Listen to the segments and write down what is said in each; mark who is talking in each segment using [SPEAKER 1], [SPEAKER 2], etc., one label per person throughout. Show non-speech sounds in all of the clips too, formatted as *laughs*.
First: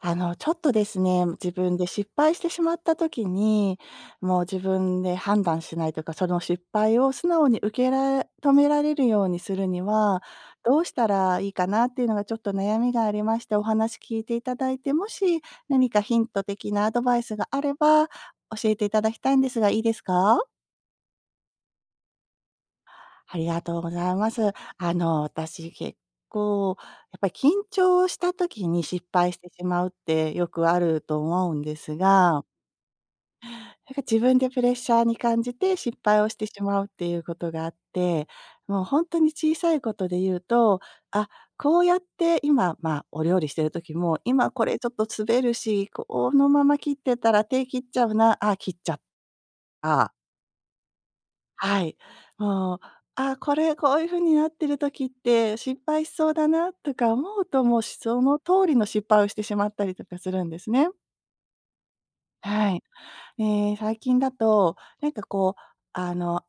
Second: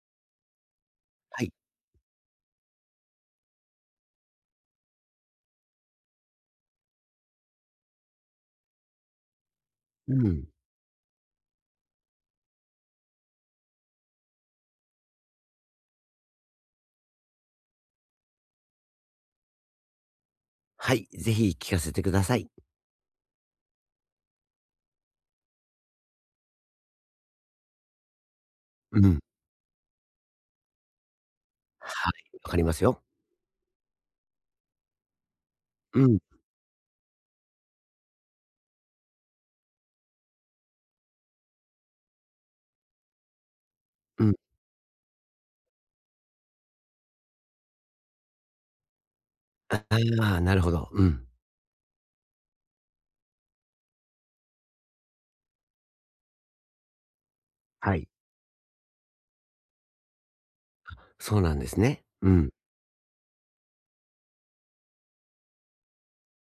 [SPEAKER 1] ちょっとですね、
[SPEAKER 2] は
[SPEAKER 1] 自
[SPEAKER 2] い。
[SPEAKER 1] 分で失敗してしまった時に、もう自分で判断しないというか、その失敗を素直に受けら止められるようにするに
[SPEAKER 2] う
[SPEAKER 1] は、
[SPEAKER 2] ん。
[SPEAKER 1] どうしたらいいかなっていうのがちょっと悩みがありまして、お話聞いていただいて、もし何かヒント的なアドバイスがあれば、教えていただきたいんですが、いいですか？
[SPEAKER 2] はい、ぜひ聞かせてください。
[SPEAKER 1] ありがとうございます。私結構、やっぱり緊張した時に失
[SPEAKER 2] うん。
[SPEAKER 1] 敗してしまうってよくあると思うんです
[SPEAKER 2] はい、
[SPEAKER 1] が、
[SPEAKER 2] わかりますよ。
[SPEAKER 1] なんか自分でプレッシャーに感じて失
[SPEAKER 2] うん、
[SPEAKER 1] 敗をしてしまうっていうことがあって、もう本当に小さいことで言うと、あ、こうやって今、まあ、お料理してる時も、
[SPEAKER 2] うん。
[SPEAKER 1] 今これちょっと滑るし、このまま切ってたら手切っちゃうな、あ、切っちゃった。
[SPEAKER 2] ああ、なるほど。うん。
[SPEAKER 1] はい。もう、あ、これこういう風になってる時って失敗しそうだなとか思うと、もう
[SPEAKER 2] はい。
[SPEAKER 1] その通りの失敗をしてしまったりとかするんですね。
[SPEAKER 2] そうなんですね。うん。
[SPEAKER 1] はい。ええ、最近だと、なんかこう、あの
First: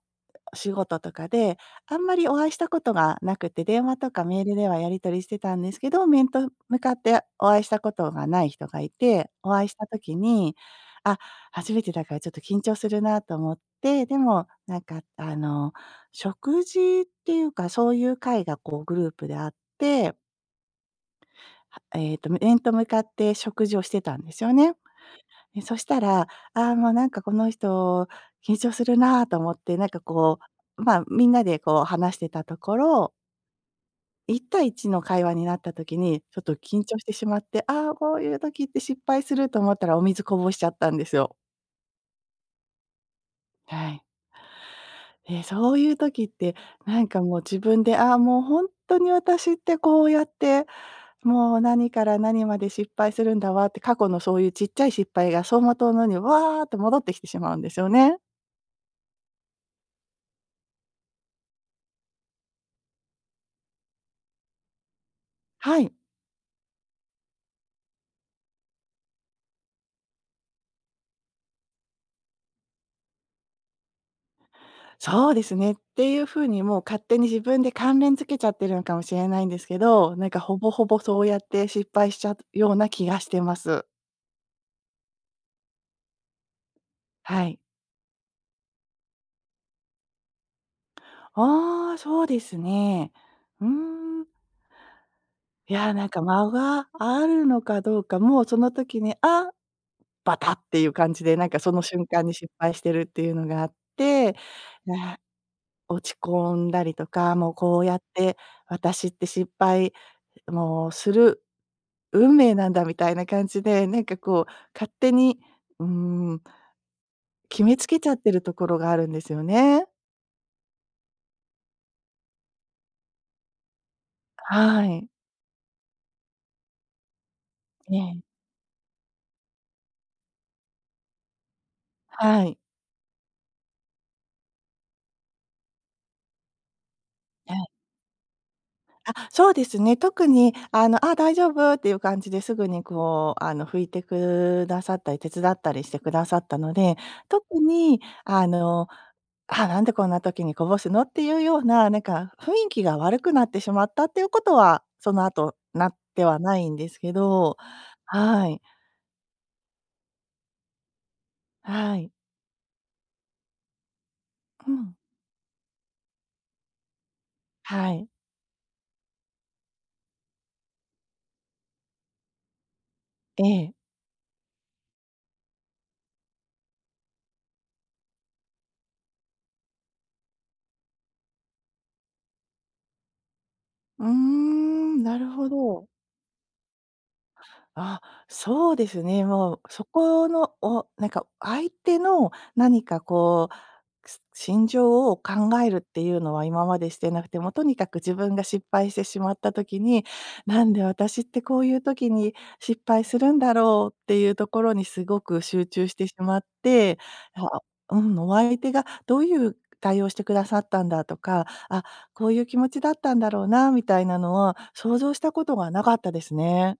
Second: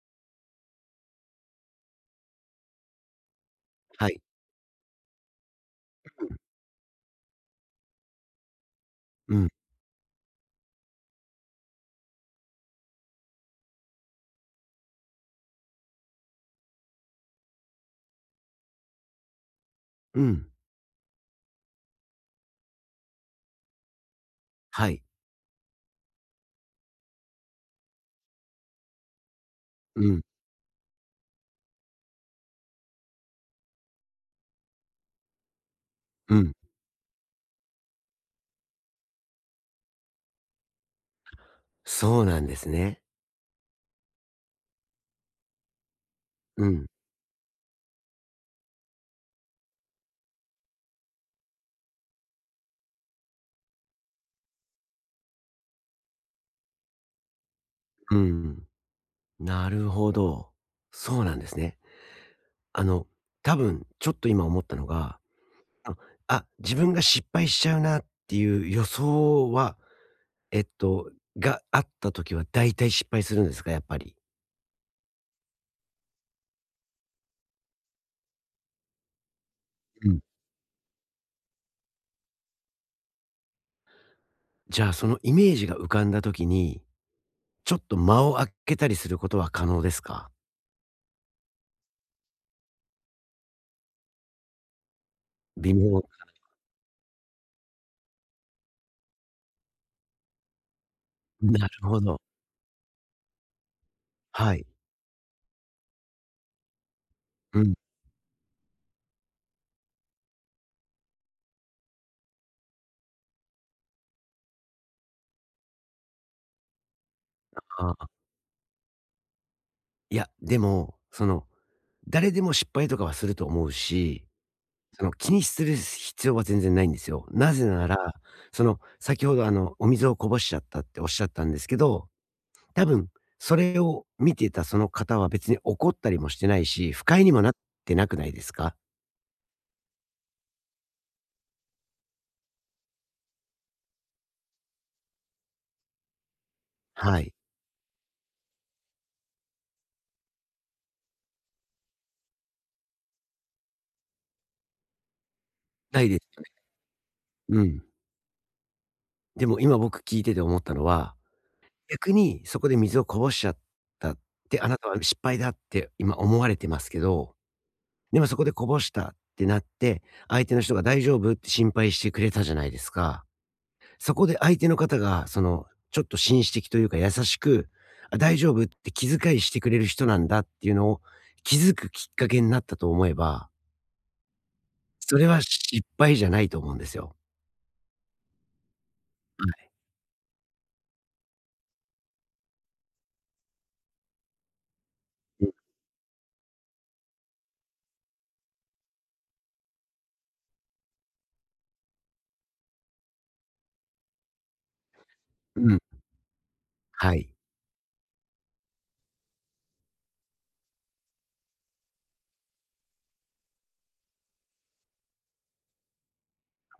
[SPEAKER 1] 仕事とかで、あんまりお会いしたことがなくて、電話
[SPEAKER 2] は
[SPEAKER 1] と
[SPEAKER 2] い。
[SPEAKER 1] かメールではやり取りしてたんですけど、面と向かってお会いしたことがない人がいて、
[SPEAKER 2] うん、うん、
[SPEAKER 1] お会いした時に、あ、初めてだからちょっと緊張するなと思って、でも、なんか食事っていうか、そういう会がこうグループであって、
[SPEAKER 2] うん。
[SPEAKER 1] はえっと面と向かって食事をしてたんですよね。
[SPEAKER 2] はい。
[SPEAKER 1] え、そしたら、ああ、もうなんかこの人緊張するなと思って、なんか
[SPEAKER 2] うん、
[SPEAKER 1] こう、まあ、みんなでこう話してたところ、一対一の会話になった時に、
[SPEAKER 2] う
[SPEAKER 1] ちょっと
[SPEAKER 2] ん。
[SPEAKER 1] 緊張してしまって、ああ、こういう時って失敗すると思ったらお水こぼしちゃったんですよ。
[SPEAKER 2] そうなんですね。
[SPEAKER 1] はい。で、そういう時って、
[SPEAKER 2] うん、
[SPEAKER 1] なんかもう自分で、ああ、もう本当に私ってこうやって、もう何から何まで失敗するんだわって、過去のそういうちっちゃい失敗が走馬灯のようにわーって戻ってきてしまうんですよ
[SPEAKER 2] う
[SPEAKER 1] ね。
[SPEAKER 2] ん。なるほど。そうなんですね。あの、多分ちょっと今思ったのが、
[SPEAKER 1] はい。
[SPEAKER 2] ああ、自分が失敗しちゃうなっていう予想は、えっと、があった時は大体失敗するんですか？やっぱり。
[SPEAKER 1] そうですね。っていう風にもう勝手に自分で関連付けちゃってるのかもしれないんですけ
[SPEAKER 2] う
[SPEAKER 1] ど、
[SPEAKER 2] ん。
[SPEAKER 1] なんかほぼほぼそうやって失敗しちゃうような気がしてます。
[SPEAKER 2] じゃあ、そのイメージが浮かんだ時に、
[SPEAKER 1] はい。
[SPEAKER 2] ちょっと間を空けたりすることは可能ですか？
[SPEAKER 1] ああ、そうですね。うーん。い
[SPEAKER 2] 微
[SPEAKER 1] やー、
[SPEAKER 2] 妙
[SPEAKER 1] なんか間があるのかどうか、もうその時に、あ、バタっていう感じで、
[SPEAKER 2] *laughs*
[SPEAKER 1] なんか
[SPEAKER 2] な
[SPEAKER 1] その
[SPEAKER 2] るほ
[SPEAKER 1] 瞬
[SPEAKER 2] ど。
[SPEAKER 1] 間に失敗してるっていうのがあって、
[SPEAKER 2] はい。
[SPEAKER 1] あ落ち込んだりとか、もう
[SPEAKER 2] うん。
[SPEAKER 1] こうやって私って失敗もうする運命なんだみたいな感じで、なんかこう勝手に、うーん、決めつ
[SPEAKER 2] あ
[SPEAKER 1] けち
[SPEAKER 2] あ。
[SPEAKER 1] ゃってるところがあるんですよね。
[SPEAKER 2] いや、でも、誰でも失敗とかはすると思うし、
[SPEAKER 1] はい。
[SPEAKER 2] 気にする必要は全然ないんですよ。なぜな
[SPEAKER 1] え
[SPEAKER 2] ら、
[SPEAKER 1] え。
[SPEAKER 2] 先ほど、お水をこぼしちゃったっておっしゃったんですけど、
[SPEAKER 1] はい。
[SPEAKER 2] 多分それを見てたその方は別に怒ったりもしてないし、不快にもなっ
[SPEAKER 1] はい。
[SPEAKER 2] てなくないですか？
[SPEAKER 1] あ、そうですね。特に「あ、大丈夫」っていう感じですぐにこう、拭いてくださったり、手伝ったりしてくださったので、
[SPEAKER 2] はい。
[SPEAKER 1] 特に「あ、なんでこんな時にこぼすの」っていうような、なんか雰囲気が悪くなってしまったっていうことは、その後なっ
[SPEAKER 2] ないで
[SPEAKER 1] ては
[SPEAKER 2] す。
[SPEAKER 1] ないんですけど。
[SPEAKER 2] うん。
[SPEAKER 1] はい。
[SPEAKER 2] でも今僕聞いてて思ったのは、
[SPEAKER 1] はい。
[SPEAKER 2] 逆にそこで水をこぼしちゃったって、あ
[SPEAKER 1] う
[SPEAKER 2] なたは
[SPEAKER 1] ん。
[SPEAKER 2] 失敗だって今思われてますけど、
[SPEAKER 1] はい。
[SPEAKER 2] でもそこでこぼしたってなって、相手の人が大丈夫って心配してくれたじゃないですか。
[SPEAKER 1] ええ。
[SPEAKER 2] そこで相手の方が、ちょっと紳士的というか優しく、あ、大丈夫って気遣いしてくれる人なんだっていうのを気づくきっかけになったと思えば、
[SPEAKER 1] うーん、な
[SPEAKER 2] それ
[SPEAKER 1] る
[SPEAKER 2] は
[SPEAKER 1] ほど。
[SPEAKER 2] 失敗じゃないと思うんですよ。
[SPEAKER 1] あ、そうですね、もうそこの、おなんか相手の何かこう心情を考
[SPEAKER 2] うん。
[SPEAKER 1] えるっていうのは今までしてなくて、もうとにかく自分が失敗してしまった時に、なんで私ってこういう時に失敗するんだろうっていうところにすごく集
[SPEAKER 2] うん。
[SPEAKER 1] 中してしまって、
[SPEAKER 2] はい。
[SPEAKER 1] あ、うん、お相手がどういう対応してくださったんだとか、あ、こういう気持ちだったんだろうなみたいなのは想像したことがなかったですね。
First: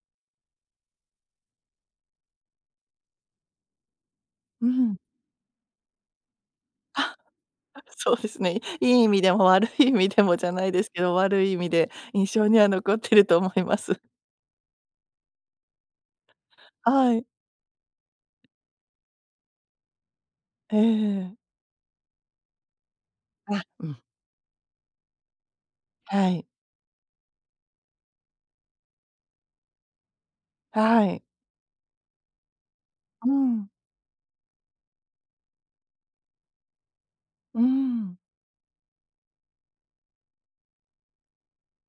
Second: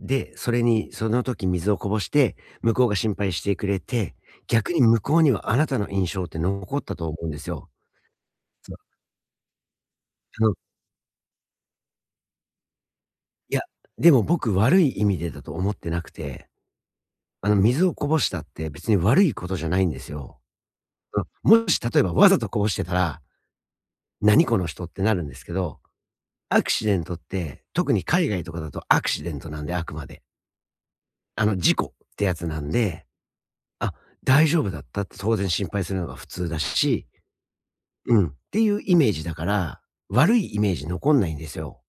[SPEAKER 2] で、それにその時水をこぼして、向こうが心配してくれて、
[SPEAKER 1] う
[SPEAKER 2] 逆に
[SPEAKER 1] ん、
[SPEAKER 2] 向こうにはあなたの印象って残ったと思うんですよ。
[SPEAKER 1] そうですね。
[SPEAKER 2] そう、
[SPEAKER 1] いい意味でも悪い意味でも
[SPEAKER 2] あ
[SPEAKER 1] じゃ
[SPEAKER 2] の、
[SPEAKER 1] ないですけど、悪い意味で印象には残ってると思
[SPEAKER 2] い
[SPEAKER 1] い
[SPEAKER 2] や、
[SPEAKER 1] ます。
[SPEAKER 2] でも僕悪い意味でだと思ってなくて、
[SPEAKER 1] はい。
[SPEAKER 2] 水をこぼしたって別に悪いことじゃないんですよ。
[SPEAKER 1] え
[SPEAKER 2] あ
[SPEAKER 1] え。
[SPEAKER 2] もし例えばわざとこぼしてたら、
[SPEAKER 1] あ、うん。
[SPEAKER 2] 何この人ってなるんですけど、
[SPEAKER 1] はい。
[SPEAKER 2] アクシデントって、特に海外とかだとアクシデントなんで、あくまで。
[SPEAKER 1] はい。
[SPEAKER 2] 事故ってやつなんで、
[SPEAKER 1] うん。
[SPEAKER 2] あ、大丈夫だったって当然心配するのが普通だし、
[SPEAKER 1] う
[SPEAKER 2] う
[SPEAKER 1] ん。
[SPEAKER 2] ん。っていうイメージだから、悪いイメージ残んないんですよ。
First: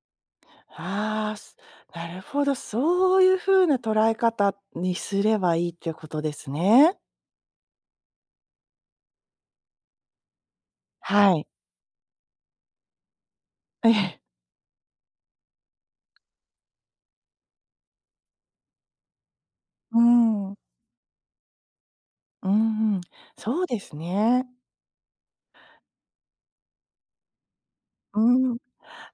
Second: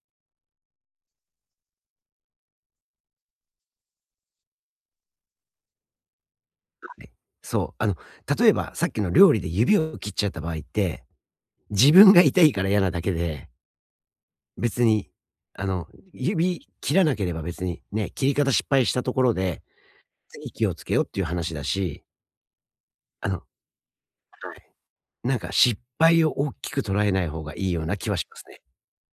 [SPEAKER 1] ああ、すなるほど、そういう風な捉え方にすればいいってことですね。
[SPEAKER 2] はい。そう。例えばさっきの料理で指を切っちゃった場合って、
[SPEAKER 1] はい。
[SPEAKER 2] 自分が痛いから嫌なだけで、
[SPEAKER 1] ええ。
[SPEAKER 2] 別に、指切らなければ別にね、切り方失敗したところで、
[SPEAKER 1] う
[SPEAKER 2] 次
[SPEAKER 1] ん。
[SPEAKER 2] 気をつけようっていう話だし、
[SPEAKER 1] うんうん。
[SPEAKER 2] あの、
[SPEAKER 1] そうですね。
[SPEAKER 2] はい。なんか失敗を大きく捉えない方がいいような気は
[SPEAKER 1] う
[SPEAKER 2] します
[SPEAKER 1] ん。
[SPEAKER 2] ね。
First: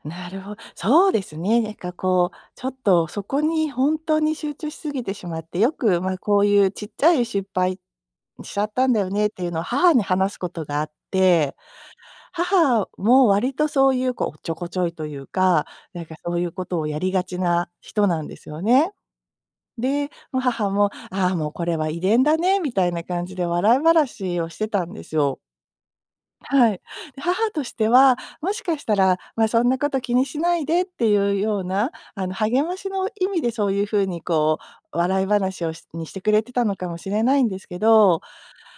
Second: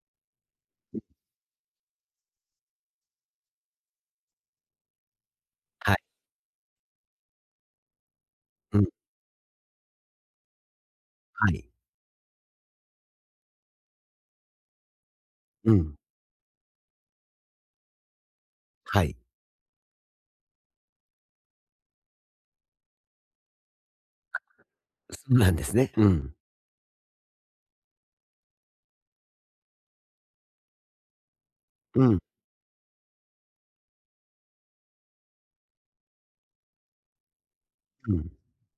[SPEAKER 1] なるほそうですね。なんかこう、ちょっとそこにほんとに集中しすぎてしまって、よ
[SPEAKER 2] はい。
[SPEAKER 1] く、ま、こういうちっちゃい失敗しちゃっ
[SPEAKER 2] うん。
[SPEAKER 1] たんだよねっていうのを母に話すことがあっ
[SPEAKER 2] は
[SPEAKER 1] て、
[SPEAKER 2] い。
[SPEAKER 1] 母も割とそういうこう、おっちょこちょいというか、
[SPEAKER 2] うん。
[SPEAKER 1] なんかそういうことをやりがちな人なんですよね。
[SPEAKER 2] はい。
[SPEAKER 1] で、もう母も、「ああ、もうこれは遺伝だね」みたいな感じで笑い話をしてたんです
[SPEAKER 2] そう
[SPEAKER 1] よ。
[SPEAKER 2] なんですね。うん。
[SPEAKER 1] はい。で、母としては、もしかしたら、まあ、そんなこと気にしないでっていうような、
[SPEAKER 2] うん、
[SPEAKER 1] 励ましの意味でそういうふうにこう、笑い話をしにしてくれてたのかもしれないんですけ
[SPEAKER 2] う
[SPEAKER 1] ど、
[SPEAKER 2] ん。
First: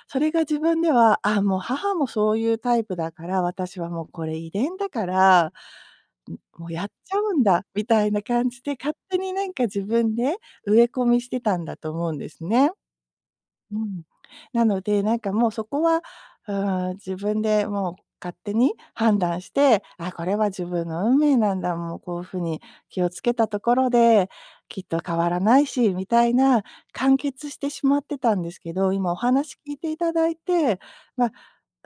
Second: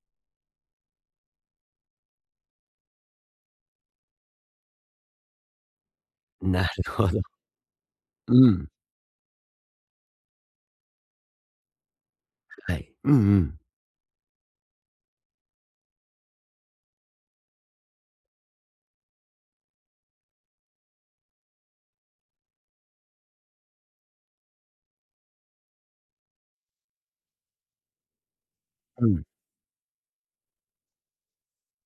[SPEAKER 1] それが自分では、あ、もう母もそういうタイプだから、私はもうこれ遺伝だから、ん、も
[SPEAKER 2] な
[SPEAKER 1] うやっ
[SPEAKER 2] るほ
[SPEAKER 1] ち
[SPEAKER 2] ど。
[SPEAKER 1] ゃうんだみたいな
[SPEAKER 2] う
[SPEAKER 1] 感じ
[SPEAKER 2] ん。
[SPEAKER 1] で、勝手になんか自分で植え込みしてたんだと思うんですね。
[SPEAKER 2] はい。うんうん。
[SPEAKER 1] うん。なので、なんかもうそこは、うーん、自分でもう勝手に判断して、あ、これは自分の運命なんだ、もうこういうふうに気をつけたところで、きっと変わらないし、みたいな、完結してしまってたんですけど、
[SPEAKER 2] う
[SPEAKER 1] 今お
[SPEAKER 2] ん、
[SPEAKER 1] 話聞いていただいて、まあ、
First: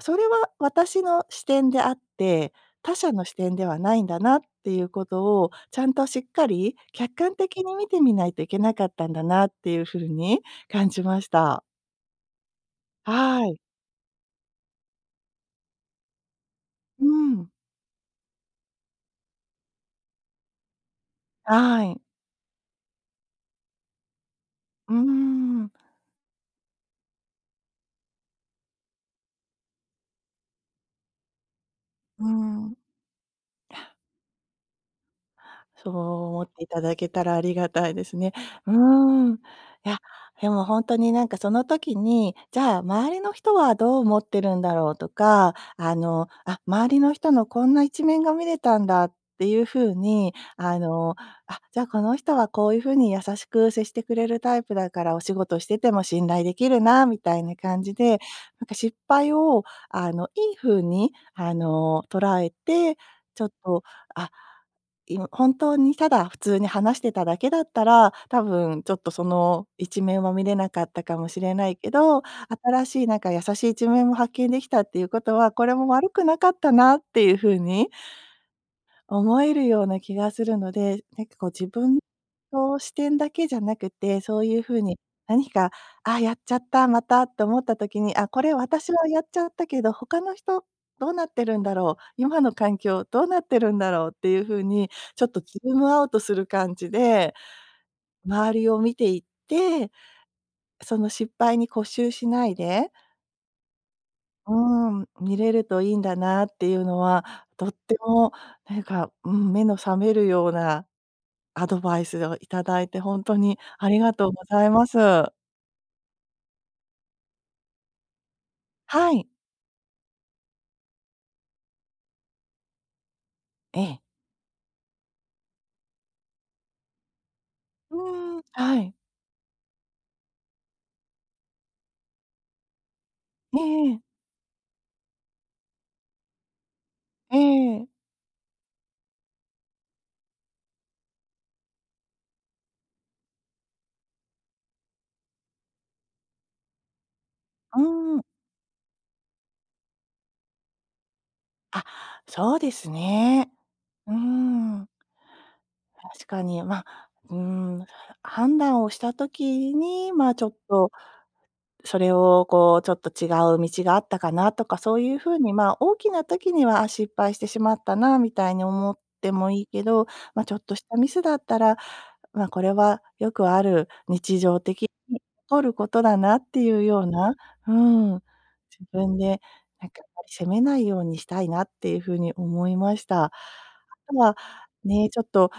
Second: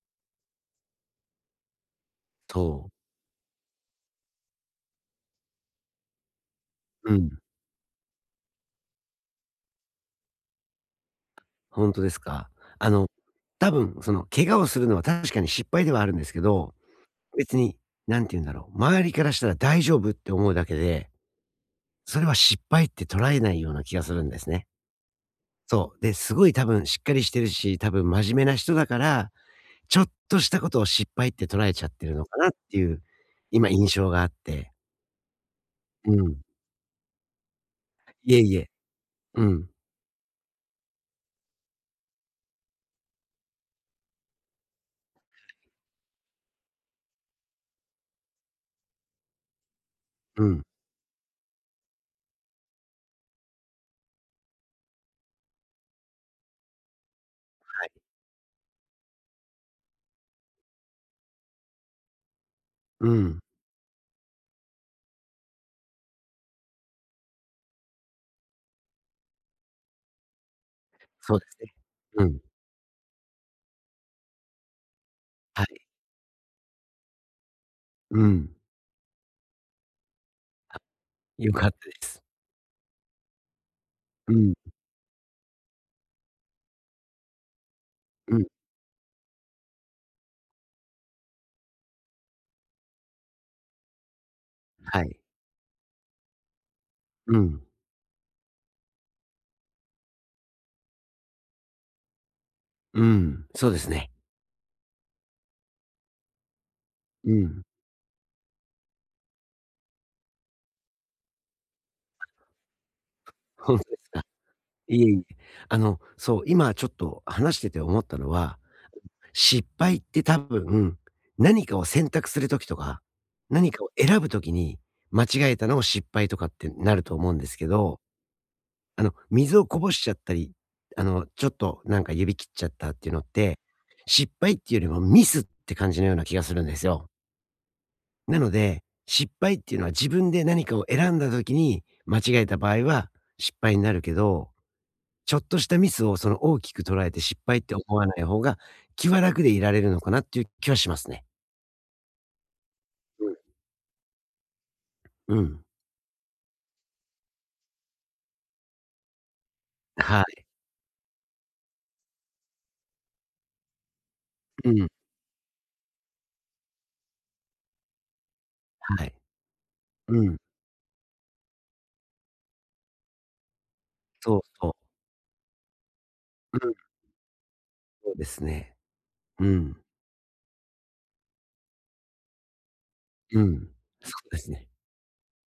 [SPEAKER 1] それは私の視点であって、
[SPEAKER 2] そう。
[SPEAKER 1] 他者の視点ではないんだなっていうことを、ちゃんとしっかり客
[SPEAKER 2] うん、
[SPEAKER 1] 観的に見てみないといけなかったんだなっていうふうに感じました。
[SPEAKER 2] ほんとですか。あの、
[SPEAKER 1] はい。
[SPEAKER 2] 多分その怪我をするのは確かに失敗ではあるんですけど、
[SPEAKER 1] うん。
[SPEAKER 2] 別に何て言うんだろう、周りからしたら大丈夫って思うだけで、
[SPEAKER 1] はい。
[SPEAKER 2] それは失敗って捉えないような気がするんですね。
[SPEAKER 1] うーん。
[SPEAKER 2] そう。で、すごい多分しっかりしてるし、多分真面目な人だから、ちょっとしたことを失敗って捉えちゃってる
[SPEAKER 1] う
[SPEAKER 2] の
[SPEAKER 1] ー
[SPEAKER 2] かなっ
[SPEAKER 1] ん。
[SPEAKER 2] ていう、今印象があって。
[SPEAKER 1] そう
[SPEAKER 2] うん。
[SPEAKER 1] 思っていただけたらありがたいですね。
[SPEAKER 2] いえいえ。
[SPEAKER 1] うーん。
[SPEAKER 2] うん。
[SPEAKER 1] いや、でもほんとになんかその時に、じゃあ周りの人はどう思ってるんだろうとか、あ、周りの人のこんな一面が見れたんだっていう風に、
[SPEAKER 2] うん。
[SPEAKER 1] あ、じゃあこの人はこういう風に優しく接してくれるタイプだから、お仕事してても信頼できるなみたいな感じで、なんか失敗をいい風に捉えて、
[SPEAKER 2] うん。
[SPEAKER 1] ちょっと、あ、本当にただ普通に話してただけだったら、多分ちょっとその一面は見れなかったかも
[SPEAKER 2] そ
[SPEAKER 1] し
[SPEAKER 2] うで
[SPEAKER 1] れ
[SPEAKER 2] す
[SPEAKER 1] な
[SPEAKER 2] ね。
[SPEAKER 1] いけど、
[SPEAKER 2] うん。
[SPEAKER 1] 新しいなんか優しい一面も発見できたっていうことは、
[SPEAKER 2] は
[SPEAKER 1] これ
[SPEAKER 2] い。
[SPEAKER 1] も悪くなかったなっていう風に
[SPEAKER 2] うん。
[SPEAKER 1] 思えるような気がするので、なんかこう
[SPEAKER 2] 良
[SPEAKER 1] 自
[SPEAKER 2] かったで
[SPEAKER 1] 分
[SPEAKER 2] す。
[SPEAKER 1] の視点だけじゃなくて、
[SPEAKER 2] う
[SPEAKER 1] そう
[SPEAKER 2] ん。
[SPEAKER 1] いう風に何か、あ、やっちゃった、またって思った時に、あ、
[SPEAKER 2] う
[SPEAKER 1] こ
[SPEAKER 2] ん、
[SPEAKER 1] れ私はやっちゃったけど、他の人どうなってるんだろう、今の環境どうなってるんだろうっていう風に、
[SPEAKER 2] はい。
[SPEAKER 1] ちょっとズームアウトする感じで、
[SPEAKER 2] うん、
[SPEAKER 1] 周りを見ていって、その失敗に固執しないで、
[SPEAKER 2] うん、そうですね。
[SPEAKER 1] うん、見れるといいんだなっていうのは、
[SPEAKER 2] うん、
[SPEAKER 1] とってもなんか、うん、目の覚めるようなアドバイスをいただいて本
[SPEAKER 2] *laughs*
[SPEAKER 1] 当に
[SPEAKER 2] 本当
[SPEAKER 1] あ
[SPEAKER 2] で
[SPEAKER 1] り
[SPEAKER 2] す
[SPEAKER 1] が
[SPEAKER 2] か。
[SPEAKER 1] とうございます。
[SPEAKER 2] いえいえ。そう、今ちょっと話してて思ったのは、
[SPEAKER 1] はい。
[SPEAKER 2] 失敗って多分、何かを選択する時とか、何
[SPEAKER 1] え
[SPEAKER 2] かを
[SPEAKER 1] え。
[SPEAKER 2] 選ぶ時に、間違えたのを失敗とかってなると思うんですけ
[SPEAKER 1] う
[SPEAKER 2] ど、
[SPEAKER 1] ーん、はい。
[SPEAKER 2] 水をこぼしちゃったり、ちょっとなんか指切っちゃったっていうのっ
[SPEAKER 1] え
[SPEAKER 2] て、
[SPEAKER 1] えええ。
[SPEAKER 2] 失敗っていうよりもミスって感じのような気がするんですよ。
[SPEAKER 1] ええ。
[SPEAKER 2] なので、失敗っていうのは自分で何かを選んだ時に間違えた場合は失敗になるけど、ちょっとしたミスをその大きく捉えて失敗って
[SPEAKER 1] う
[SPEAKER 2] 思わな
[SPEAKER 1] ーん。
[SPEAKER 2] い方が気は楽でいられるのかなっていう気はしますね。
[SPEAKER 1] あ、そうです
[SPEAKER 2] うん。
[SPEAKER 1] ね。うーん。
[SPEAKER 2] うん
[SPEAKER 1] 確かに、ま、うーん、判断をした時に、
[SPEAKER 2] は
[SPEAKER 1] ま、ち
[SPEAKER 2] い。
[SPEAKER 1] ょっとそれをこう、ちょっと違う道があったかなと
[SPEAKER 2] う
[SPEAKER 1] か、
[SPEAKER 2] ん。
[SPEAKER 1] そういう風に、ま、大きな時には、あ、失敗してしまったなみたいに思っ
[SPEAKER 2] はい。
[SPEAKER 1] てもいいけど、
[SPEAKER 2] うん。
[SPEAKER 1] ま、ちょっとしたミスだったらまあ、これはよくある
[SPEAKER 2] そ
[SPEAKER 1] 日
[SPEAKER 2] う
[SPEAKER 1] 常
[SPEAKER 2] そ
[SPEAKER 1] 的
[SPEAKER 2] う。
[SPEAKER 1] に起こることだなって
[SPEAKER 2] うん。
[SPEAKER 1] いうような、うん、
[SPEAKER 2] そう
[SPEAKER 1] 自
[SPEAKER 2] ですね。
[SPEAKER 1] 分で
[SPEAKER 2] うん。
[SPEAKER 1] なんかあまり責めないようにしたいなっていうふうに思いました。あ
[SPEAKER 2] うん。そ
[SPEAKER 1] と
[SPEAKER 2] う
[SPEAKER 1] は、
[SPEAKER 2] ですね。
[SPEAKER 1] ね、ちょっと、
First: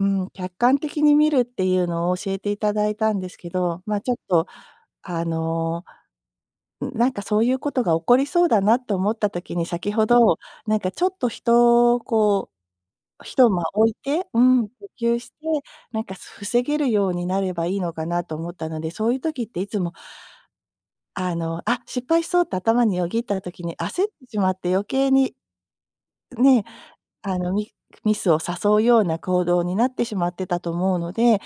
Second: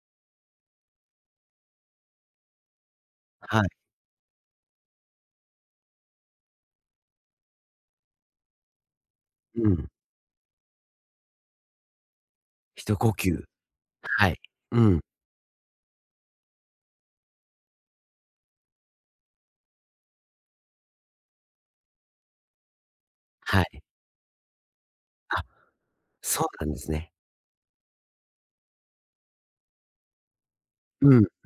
[SPEAKER 1] うん、客観的に見るっていうのを教えていただいたんですけ
[SPEAKER 2] はい。
[SPEAKER 1] ど、まあ、ちょっとあの、なんかそういうことが起こりそうだなと思った時に、
[SPEAKER 2] うん。
[SPEAKER 1] 先ほど、なんかちょっと人をこ
[SPEAKER 2] 一呼
[SPEAKER 1] う
[SPEAKER 2] 吸。
[SPEAKER 1] 一間置いて、
[SPEAKER 2] は
[SPEAKER 1] う
[SPEAKER 2] い。
[SPEAKER 1] ん、呼
[SPEAKER 2] うん。
[SPEAKER 1] 吸して、なんか防げるようになればいいのかなと思ったので、そういう時っていつも、あ、失敗しそうって頭によぎった
[SPEAKER 2] は
[SPEAKER 1] 時に
[SPEAKER 2] い。
[SPEAKER 1] 焦ってしまって余計に
[SPEAKER 2] あ、そう
[SPEAKER 1] ね、
[SPEAKER 2] なんですね。
[SPEAKER 1] あの、ミミスを誘うような行動になってしまってたと思うの
[SPEAKER 2] うん。
[SPEAKER 1] で、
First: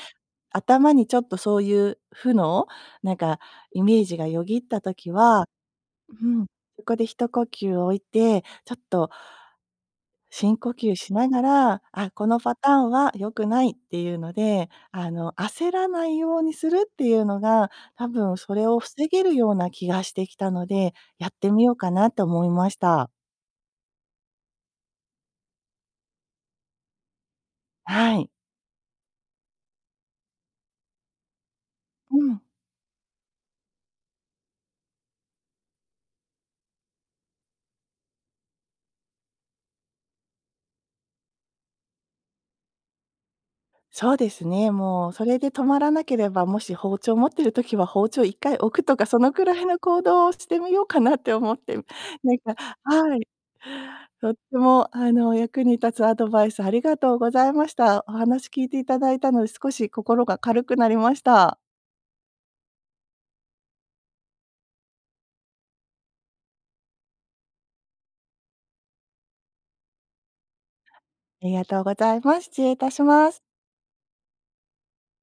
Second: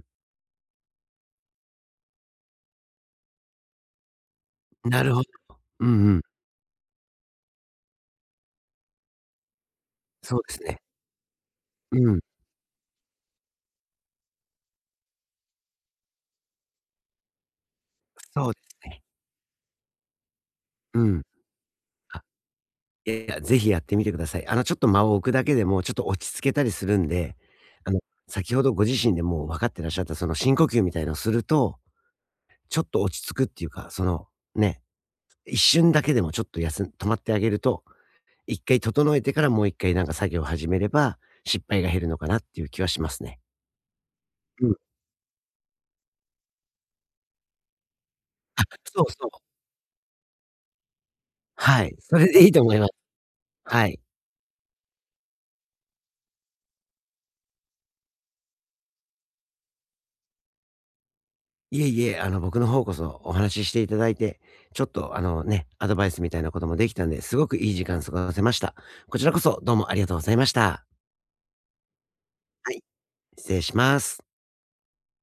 [SPEAKER 1] 頭にちょっとそういう負の、なんかイメージがよぎった
[SPEAKER 2] な
[SPEAKER 1] 時
[SPEAKER 2] るほど。
[SPEAKER 1] は、
[SPEAKER 2] うんうん。
[SPEAKER 1] うん、そこで一呼吸置いて、ちょっと
[SPEAKER 2] そうで
[SPEAKER 1] 深
[SPEAKER 2] す
[SPEAKER 1] 呼
[SPEAKER 2] ね。
[SPEAKER 1] 吸しながら、
[SPEAKER 2] う
[SPEAKER 1] あ、
[SPEAKER 2] ん。
[SPEAKER 1] このパターンは良くないっていうので、焦らないようにするっていうのが、多分
[SPEAKER 2] そ
[SPEAKER 1] そ
[SPEAKER 2] うで
[SPEAKER 1] れを
[SPEAKER 2] すね。
[SPEAKER 1] 防げるような気がしてきたので、
[SPEAKER 2] うん。
[SPEAKER 1] やってみようかなと
[SPEAKER 2] あ、
[SPEAKER 1] 思いました。
[SPEAKER 2] いやいや、ぜひやってみてください。ちょっと間を置くだけでも、ちょっと落ち着けたりするんで、あの、
[SPEAKER 1] はい。
[SPEAKER 2] 先ほどご自身でもう分かってらっしゃった、その深呼吸みたいのをすると、
[SPEAKER 1] うん。
[SPEAKER 2] ちょっと落ち着くっていうか、その、ね、一瞬だけでもちょっと休ん止まってあげると、一回整えてからもう一回なんか作業を始めれば、失敗が減るのかなっていう気はしますね。
[SPEAKER 1] そうです
[SPEAKER 2] う
[SPEAKER 1] ね、
[SPEAKER 2] ん。
[SPEAKER 1] もうそれで止まらなければ、もし包丁持ってる時は包丁1回
[SPEAKER 2] あ、
[SPEAKER 1] 置くと
[SPEAKER 2] そ
[SPEAKER 1] か、
[SPEAKER 2] う
[SPEAKER 1] そ
[SPEAKER 2] そ
[SPEAKER 1] の
[SPEAKER 2] う。
[SPEAKER 1] くらいの行動をしてみようかなって思って、
[SPEAKER 2] はい。そ
[SPEAKER 1] *laughs*
[SPEAKER 2] れ
[SPEAKER 1] なん
[SPEAKER 2] でいい
[SPEAKER 1] か
[SPEAKER 2] と思います。
[SPEAKER 1] はい。
[SPEAKER 2] はい。
[SPEAKER 1] とっても役に立つアドバイスありがとうございました。お話聞いていただいたので、少し心が軽くなりました。
[SPEAKER 2] いえいえ、僕の方こそお話ししていただいて、ちょっとあのね、アドバイスみたいなこともできたんで、すごくいい時間過ごせました。こちらこそどうもありがとうございました。
[SPEAKER 1] ありがとうございます。失礼
[SPEAKER 2] は
[SPEAKER 1] い
[SPEAKER 2] い、
[SPEAKER 1] たします。
[SPEAKER 2] 失礼します。